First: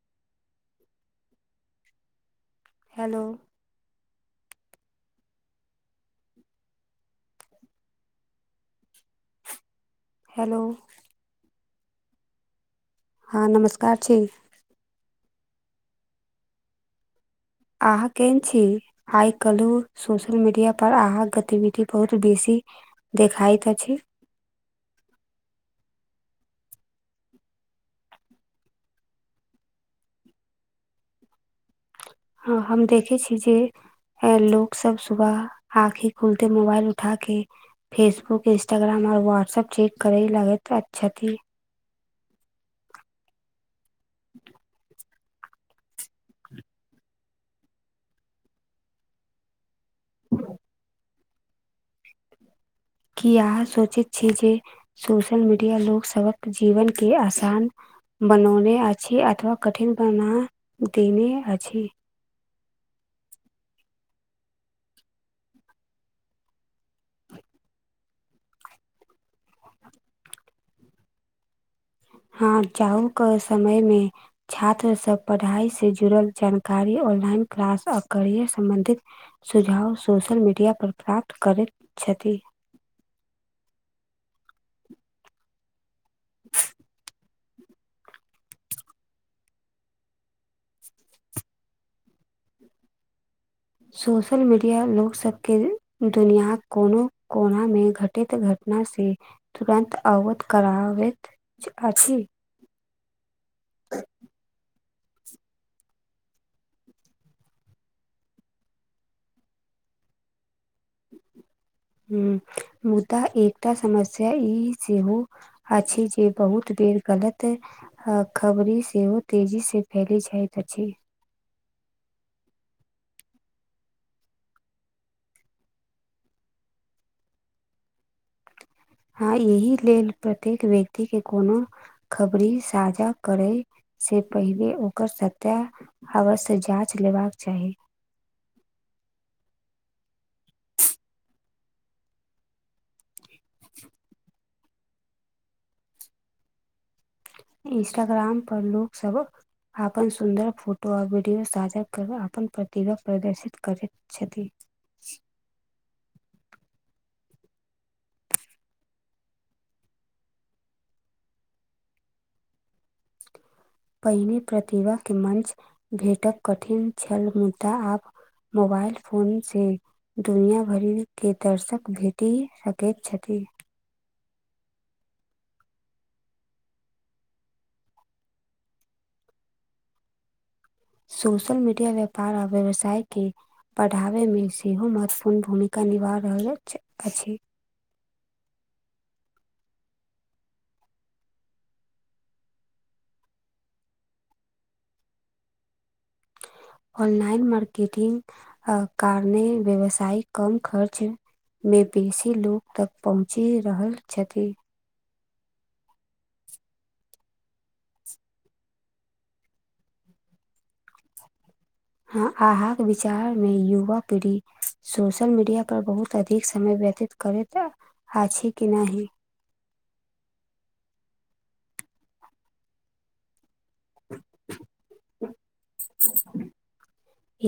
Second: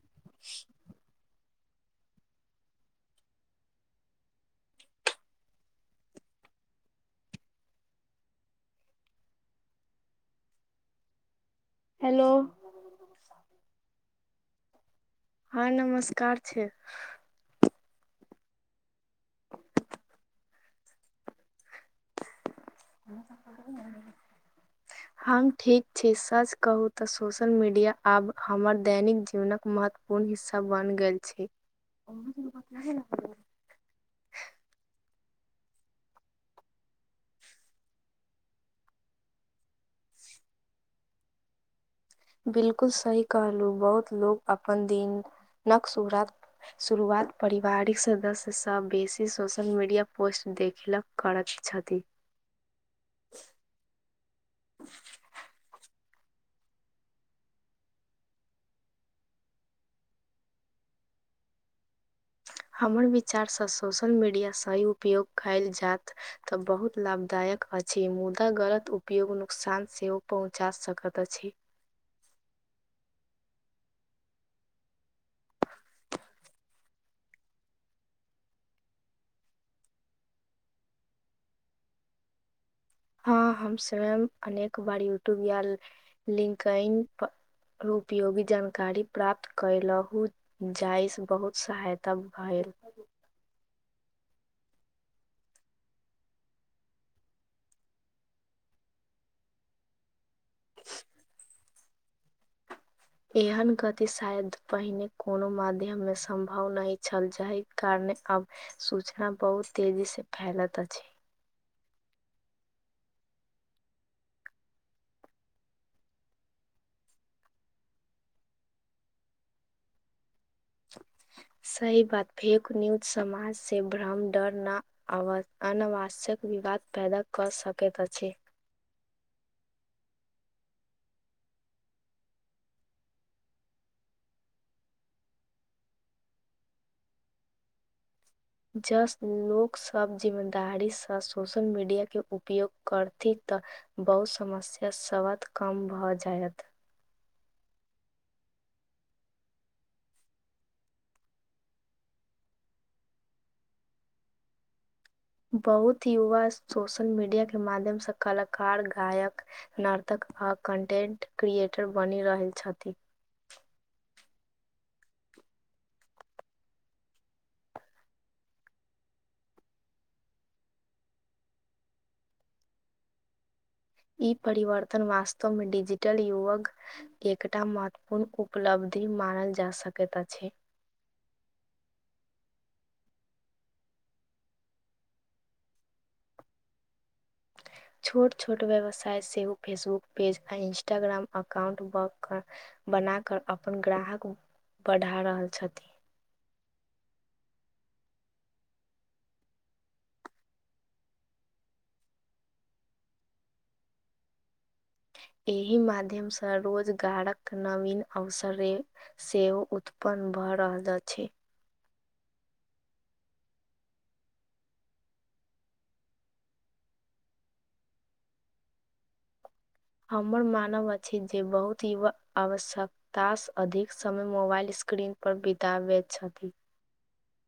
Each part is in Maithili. [inaudible] हेलो हेलो हेलो हाँ नमस्कार छी हाँ नमस्कार छै अहाँ केहन छी आइ कलुह सोशल मीडिया पर अहाँक गतिविधि बहुत बेसी देखाइत अछि [inaudible] हम ठीक छी सच कहू तऽ सोशल मीडिया आब हमर दैनिक जीवनक महत्व पूर्ण हिस्सा बन गैल छी। हाँ हम देखै छी जे ए लोग सब सुबह आँखे खुलते मोबाइल उठा के फेसबुक इन्स्टाग्राम और व्हाट्सअप चेक करै लागैत अछ छथी। बिल्कुल सही कहलु बहुत लोक अपन दिनक सुभराइत शुरुआत परिवारिक सदस्यसँ बेसी सोशल मीडिया या पोस्ट देखिल करछ छथि। की अहाँ सोचैत छी जे सोशल मीडिया लोक सबक जीबन के आसान बनौने अछि अथवा कठिन बना देने अछि। हमर विचारसँ सोशल मीडिया सहि उपयोग कइल जात तऽ बहुत लाभदायक अछि मुदा गलत उपयोग नुकसान सेहो पहुँचा सकत अछि। हँ जाहो क समय मे छात्र सब पढ़ाइ से जुड़ल जानकारी ऑनलाइन क्लास आ करियर सम्बन्धित। सुझाव सोशल मीडिया पर प्राप्त करैत छथि। हँ हम सब अनेक बार यूट्यूब या लिंकैन उपयोगी जानकारी प्राप्त कयलहु जाइ स बहुत सहायता भएल। सोशल मीडिया लोक सबके दुनियाँक कोनो कोनामे घटैत घट ना से तुरन्त अवगत कराबैत अछि। एहन गति शायद पहिने कोनो माध्यम मे सम्भव नहि छल जाहि कारणे अब सूचना बहुत तेजी से फैलत अछि। हुँ मुदा एकटा समस्या ई सेहो अछि जे बहुत बेर गलत खबरि सेहो तेजीसँ फैलि जाइत अछि। सही बात फेक न्यूज समाज से भ्रम डर ना अव अनावश्यक विवाद पैदा कर सकैत अछि। हँ इही लेल प्रत्येक व्यक्ति के कोनो खबरी साझा करै से पहिले ओकर सत्य अवश्य जाँच लेबाक चाही। जस लोकसभ जिममेदारीसँ सोशल मीडियाके उपयोग करथि तऽ। बहुत समस्या सबत कम भऽ जायत। इन्स्टाग्राम पर लोक सब अपन सुन्दर फोटो आओर वीडियो साझा कर अपन प्रतिभा प्रदर्शित करैत। छथि। बहुत युवा सोशल मीडिया के माध्यम से कलाकार गायक नाटक आ कन्टेंट क्रिएटर बनि रहल छथि। पहिने प्रतिभा के मंच भेटब कठिन छल मुदा आब मोबाइल फोनसे दुनियाँ भरि के दर्शक भेटी सकैत छथि। ई परिवर्तन वास्तवमे डजिटल युवक एकटा महत्वपूर्ण उपलब्धि मानल जा सकैत अछि। सोशल मीडिया व्यापार आ व्यवसाय के पढ़ाबैमे सेहो महत्वपूर्ण भूमिका निभा रहल छ अछि। [inaudible] छोट छोट व्यवसाय सेहो फेसबुक पेज आ इन्स्टाग्राम अकाउंट ब कऽ बना कर अपन ग्राहक बढ़ा रहल छथि। ऑनलाइन मार्केटिंग आ कारने व्यवसाय कम खर्च मे बेसी लोग तक पहुँची रहल छथि। एहि माध्यमसँ रोजगारक नवीन अवसरे सेहो उत्पन्न भऽ रहल अछि। हँ अहाँक विचार मे युवा पीढ़ी सोशल मीडिया पर बहुत अधिक समय व्यतीत करैत आछि कि नहि। हमर मानव अछि जे बहुत युवा आवश्यकतास अधिक समय मोबाइल स्क्रीन पर बिताबैत छथि।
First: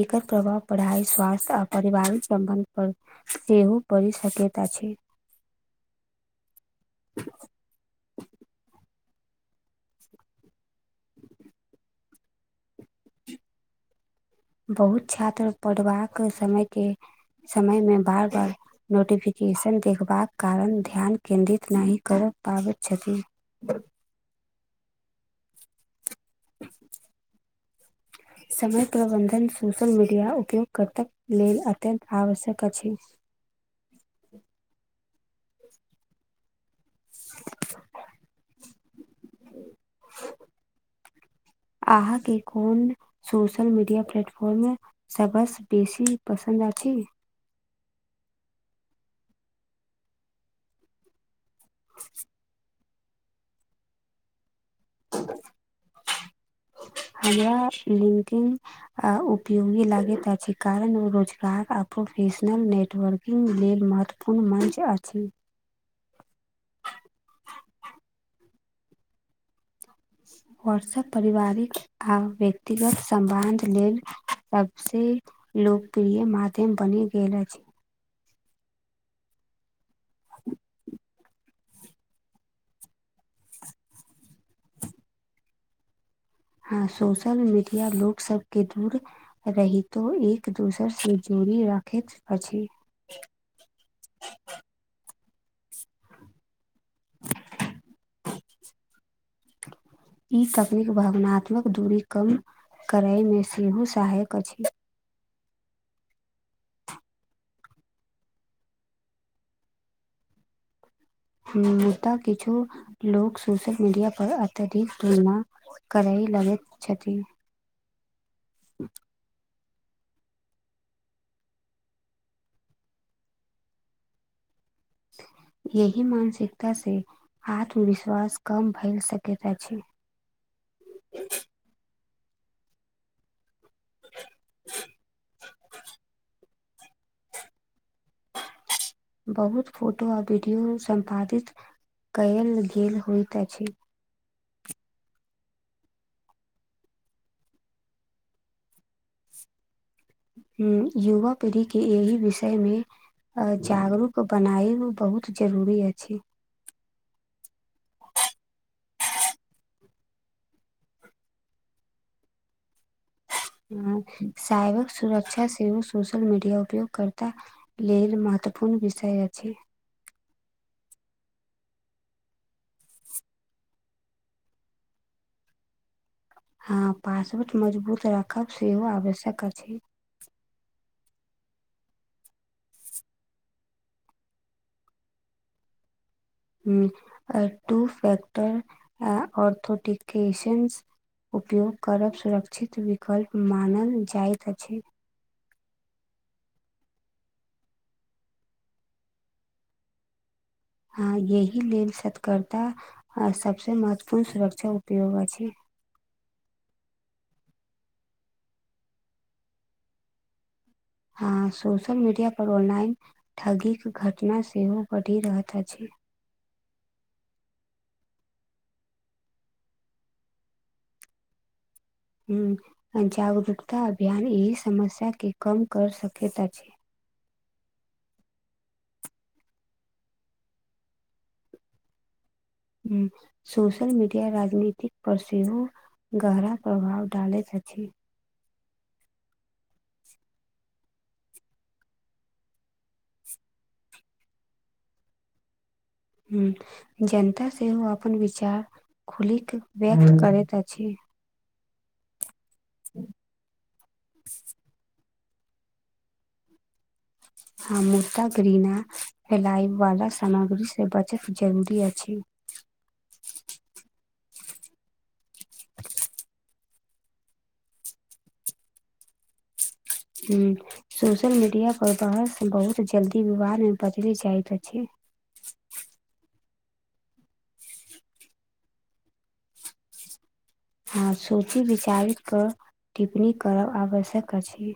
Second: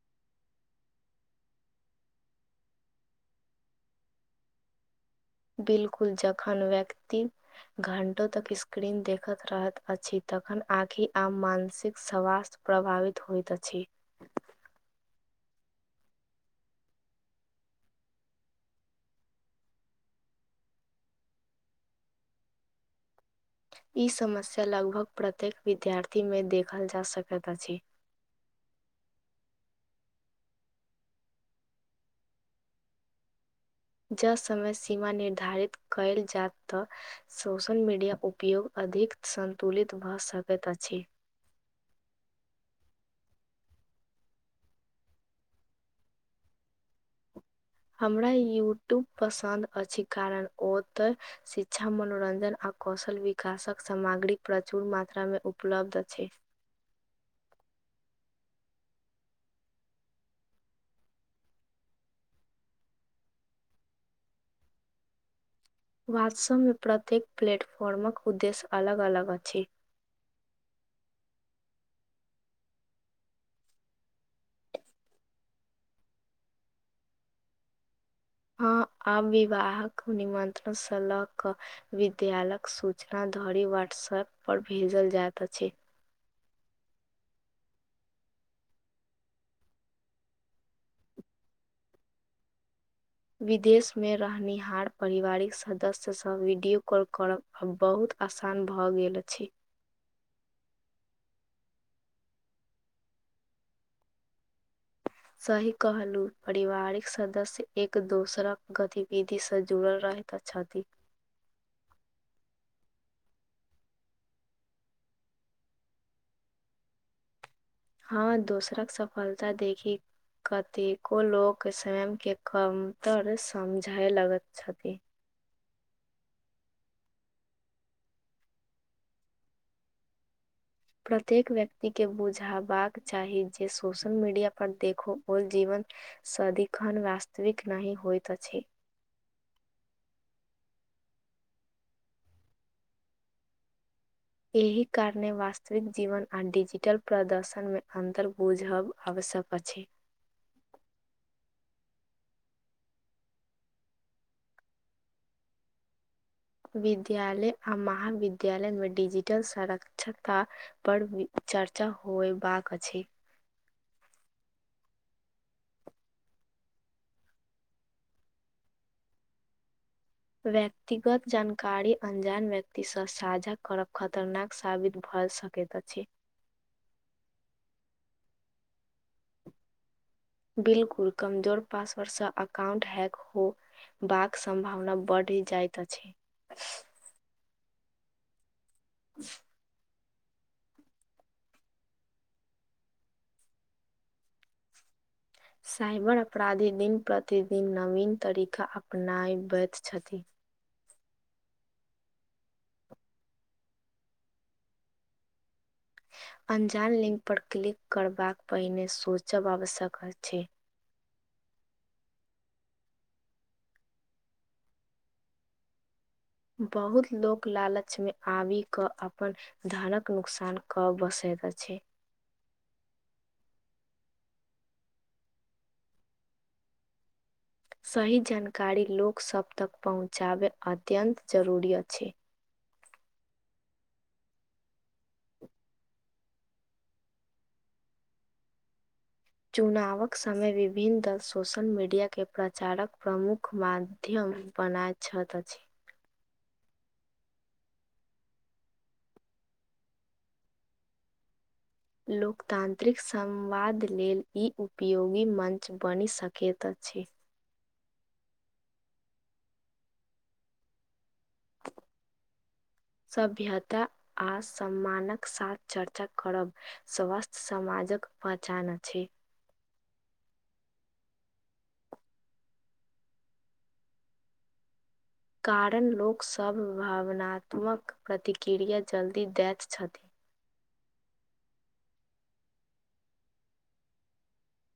एकर प्रभाव पढ़ाइ स्वास्थ्य आ परिवारिक समबन्ध पर सेहो पड़ि सकैत अछि। बिल्कुल जखन व्यक्ति घंटो तक स्क्रीन देख खत रहैत अछि तखन आँखि आ मानसिक स्वास्थ्य प्रभावित होइत अछि। बहुत छात्र पढ़बाक समयके समय मे बार बार। नोटिफिकेशन देखबाक कारण ध्यान केन्द्रित नहि कर पाबैत छथि। ई समस्या लगभग प्रत्येक विद्यार्थीमे देखल जा सकैत अछि समय प्रबन्धन सोशल मीडिया उपयोगकर्ताक लेल अत्यन्त आवश्यक अछि। जँ समय सीमा निर्धारित कयल जायत तऽ सोशल मीडिया उपयोग अधिक सन्तुलित भऽ सकैत अछि। आहाँ के कोन सोशल मीडिया प्लेटफॉर्म सबस बेसी पसन्द अछि। हमरा यूट्यूब पसन्द अछि कारण ओ तऽ शिक्षा मनोरंजन आ कौशल विकासक सामग्री प्रचुर मात्रा मे उपलब्ध अछि। हमरा लिंकिन आ उपयोगी लागैत अछि कारण ओ रोजगार आ प्रोफेशनल नेटवर्किंग लेल महत्व कोनो मंच आछि। व्हाट्सअपमे प्रत्येक प्लेटफॉर्मक उद्देश्य अलग अलग अछि। व्हाट्सअप परिवारिक आओर व्यक्तिगत सम्बध लेल सबसे लोकप्रिय माध्यम बनि गेल अछि। हँ आब विवाहक निमन्त्रणसँ ल कऽ विद्यालयक सूचना धरि व्हाट्सऐप पर भेजल जाइत अछि। हँ सोशल मीडिया लोक सब के दूर रहितो एक दूसर से जोड़ी राखैत अछि। विदेश मे रहनिहार। पारिवारिक सदस्य संग वीडियो कॉल करब अब बहुत आसान भए गेल अछि। ई तकनीक भावनात्मक दूरी कम करयमे सेहो सहायक अछि। सही कहलू परिवारिक सदस्य एक दोसराक गतिविधि से जुड़ल रहै। तऽ छथि। मुद्दा किछु लोग सोशल मीडिया पर अतिरिक्त ना करै लगैत छथि। हँ दोसरक सफलता देखी कतेको लोक स्वयंके कमतर समझै लगैत छथि। यही मानसिकता से आत्मविश्वास कम भैल सकैत अछि। [inaudible] प्रत्येक व्यक्त एके बुझबाक चाही जे सोशल मीडिया पर देखो ओ जीवन सदिखन वास्तविक नहि होइत अछि। बहुत फोटो आ वीडियो सम्पादित कयल गेल होइत अछि। एहि कारणे वास्तविक जीवन आ डिजिटल प्रदर्शन मे अन्तर बुझब आवश्यक अछि। हुँ, युवा पीढ़ी के एहि विषय मे अ जागरूक बनाएब बहुत जरूरी अछि। विद्यालय आ महाविद्यालयमे डिजिटल सरक्षता पर वीक चर्चा होयबाक अछि। हुँ साइबर सुरक्षा सेहो सोशल मीडिया उपयोगकर्ता लेल महत्वपूर्ण विषय अछि। व्यक्तिगत जानकारी अन्जान व्यक्तिसँ साझा करब खतरनाक साबित भऽ सकैै कैत अछि। हँ पासवुट मजबूत राखब सेहो आवश्यक अछि। बिलकुल कमजोर पासवर्डसँ अकाउंट हैक हो बाक सम्भावना बढ़ि जाइत अछि। हूं, आ टू फैक्टर अ ऑर्थोटिक केशंस उपयोग करब सुरक्षित विकल्प मानल जाइत अछि। साइबर अपराधी दिन-प्रतिदिन नवीन तरीका अपनाबैत छथिन। यही लेल सतकरर्ता आ सबसे महत्वपूर्ण सुरक्षा उपयोग अछि। अंजान लिंक पड़ क्लिक कड़बाक पहिने सोचब आवश्यक छै। हँ, सोशल मीडिया पर ऑनलाइन ठगीक के घटना सेहो बढ़ि रहैत अछि। बहुत लोक लालच मे आबि कऽ अपन धानक नुकसान कऽ बैसैत अछि। हूँ, अ जागरूकता अभियान एहि समस्या के कम कर सकैत अछि। सही जानकारी लोकसभ तक पहुँचाबै अत्यन्त जरूरी अछि। हँ सोशल मीडिया राजनीतिक परसव गहरा प्रभाव डालैत अछि। चुनावक समय विभिन्न दल सोशल मीडियाके प्रचारक प्रमुख मा्य मध्यम बनायत छथ अछि। ह जनता सेहो अपन विचार खुलिक व्यक्त करैत अछि। लोकतानत्रिक समवाद लेल ई उपयोग मञ्च बनि सकैत अछि। आ मुदा ग्रिना हेलायवला सामग्रीसँ बचत जरूरी अछि। सभ्यता आ सम्मानक साथ चर्चा करब स्वस्थ समाजक पहचान अछि। हूँ। सोशल मीडिया पर बात बहुत जल्दी विवाद मे बदलि जाइत अछि। कारण लोकसभ भावनात्मक प्रतिक्रिया जल्दी दैत छथि। हँ सोंची विचारिक टिप्पणी करब आवश्यक अछि।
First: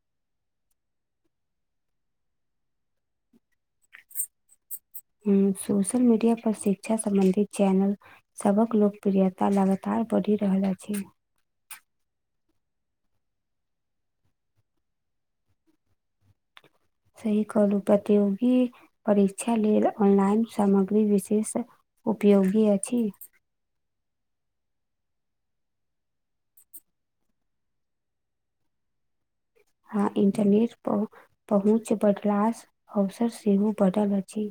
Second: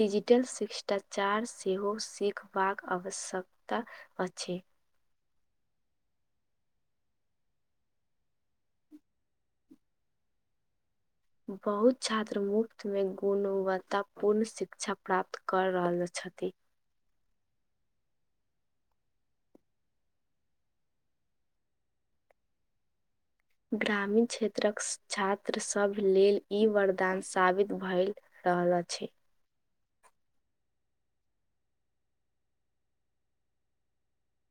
डिजिटल शिष्टाचार सेहो सीखबाक आवश्यकता अछि। हूँ सोशल मीडिया पर शिक्षा सम्बंधित चैनल सभक लोकप्रियता लगातार बढ़ि रहल अछि। बहुत छात्र मुफ्त मे गुणवत्ता पूर्ण शिक्षा प्राप्त कर रहल छथि। सही कहलू प्रतियोगी परीक्षा लेल ऑनलाइन सामग्री विशेष उपयोगी अछि। ग्रामीण क्षेत्रक छात्रसभ लेल ई वरदान साबित भइल। रहल अछि। हँ इंटरनेट पर पहुँच बढ़लास अवसर सेहो बढ़ल अछि।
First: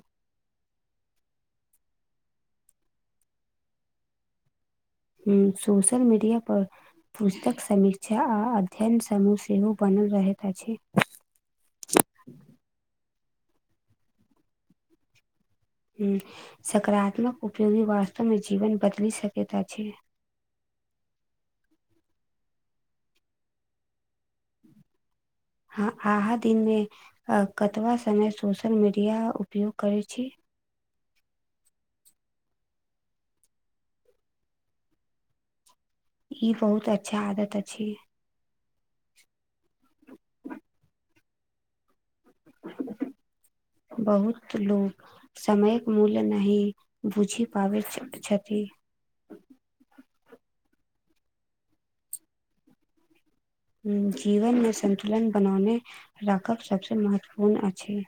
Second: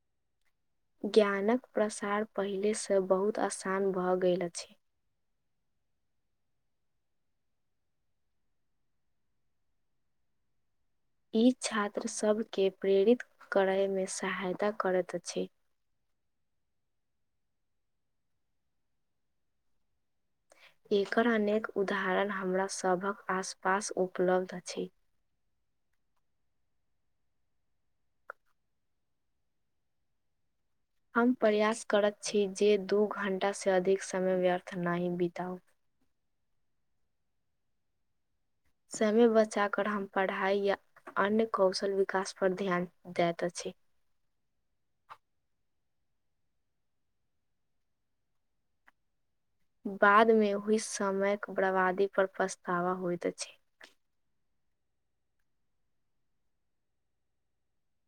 ज्ञानक प्रसार पहिलेसँ बहुत आसान भऽ गेल अछि। हुँ सोशल मीडिया पर पुस्तक समीक्षा आ अध्ययन समूह सेहो बनल रहैत अछि। ई छात्र सब के प्रेरित करै मे सहायता करैत अछि। हुँ सकारात्मक उपयोगी वास्तव मे जीवन बदलि सकैत अछि। एकर अनेक उदाहरण हमरा सभक आसपास उपलब्ध अछि। हँ अहा दिन मे कतबा समय सोशल मीडिया उपयोग करैत छी? हम प्रयास करैत छी जे दू घण्टासँ अधिक समय व्यर्थ नहि बिताउ। ई बहुत अच्छा आदत अछि समय बचाक हम पढ़ाइ या अन्य कौशल विकास पर ध्यान दैत अछि बहुत लोक समयक मूल्य नहि बुझि पाबै छथि बाद मे ओहि समयक बर्बादी पर पछतावा होइत अछि जीवन मे संन्तुलन बनौने राखक सबस महत्वपूर्ण अछि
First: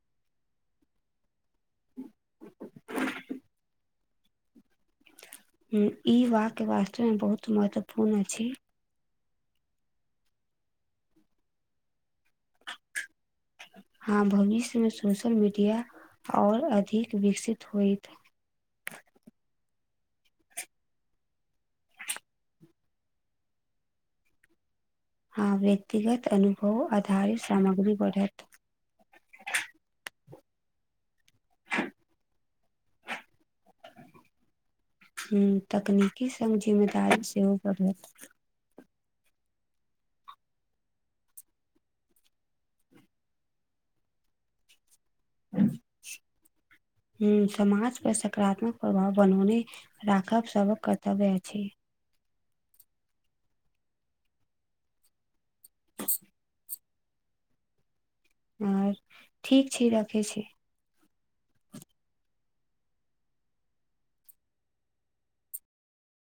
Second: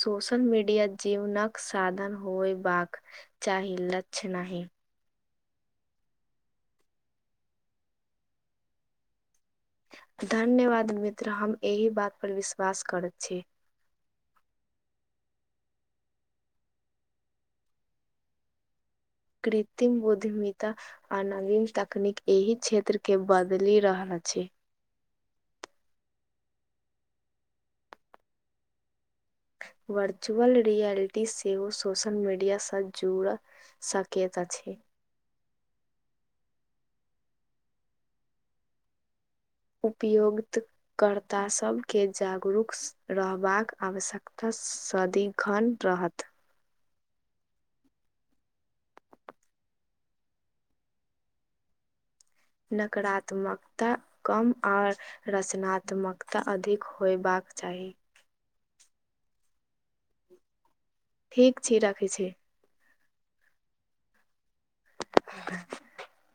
सोशल मीडिया जीवनक साधन होइ बक चाहि लक्ष्य नहि ई वाक्य वास्तमे बहुत महत्वपूर्ण अछि धन्यवाद मित्र हम एहि बात पर विश्वास करैत छी हँ भविष्य मे सोशल मीडिया आऔर अधिक विकसित होयइत कृत्रिम बुद्धिमिता आ नवीन तकनीक एहि क्षेत्र के बदलि रहल अछि हँ व्यक्तिगत अनुभव आधारित सामग्री बढ़त वर्चुअल रियलिटी सेहो सोशल मीडियासँ जुड़ल सकैत अछि ह तकनीकी सग जिम्मेदारी सेहो बढ़लत उपयोग कर्ता सबके जागरूक रहबाक आवश्यकता सदी अखन रहत हु समाज पर सकारात्मक प्रभाव बनौने राखब सबक कर्तव्य अछि नकारात्मकता कम आओर रचनात्मकता अधिक होयबाक चाही ह ठीक छी रखै छी ठीक छी राखै छी [inaudible]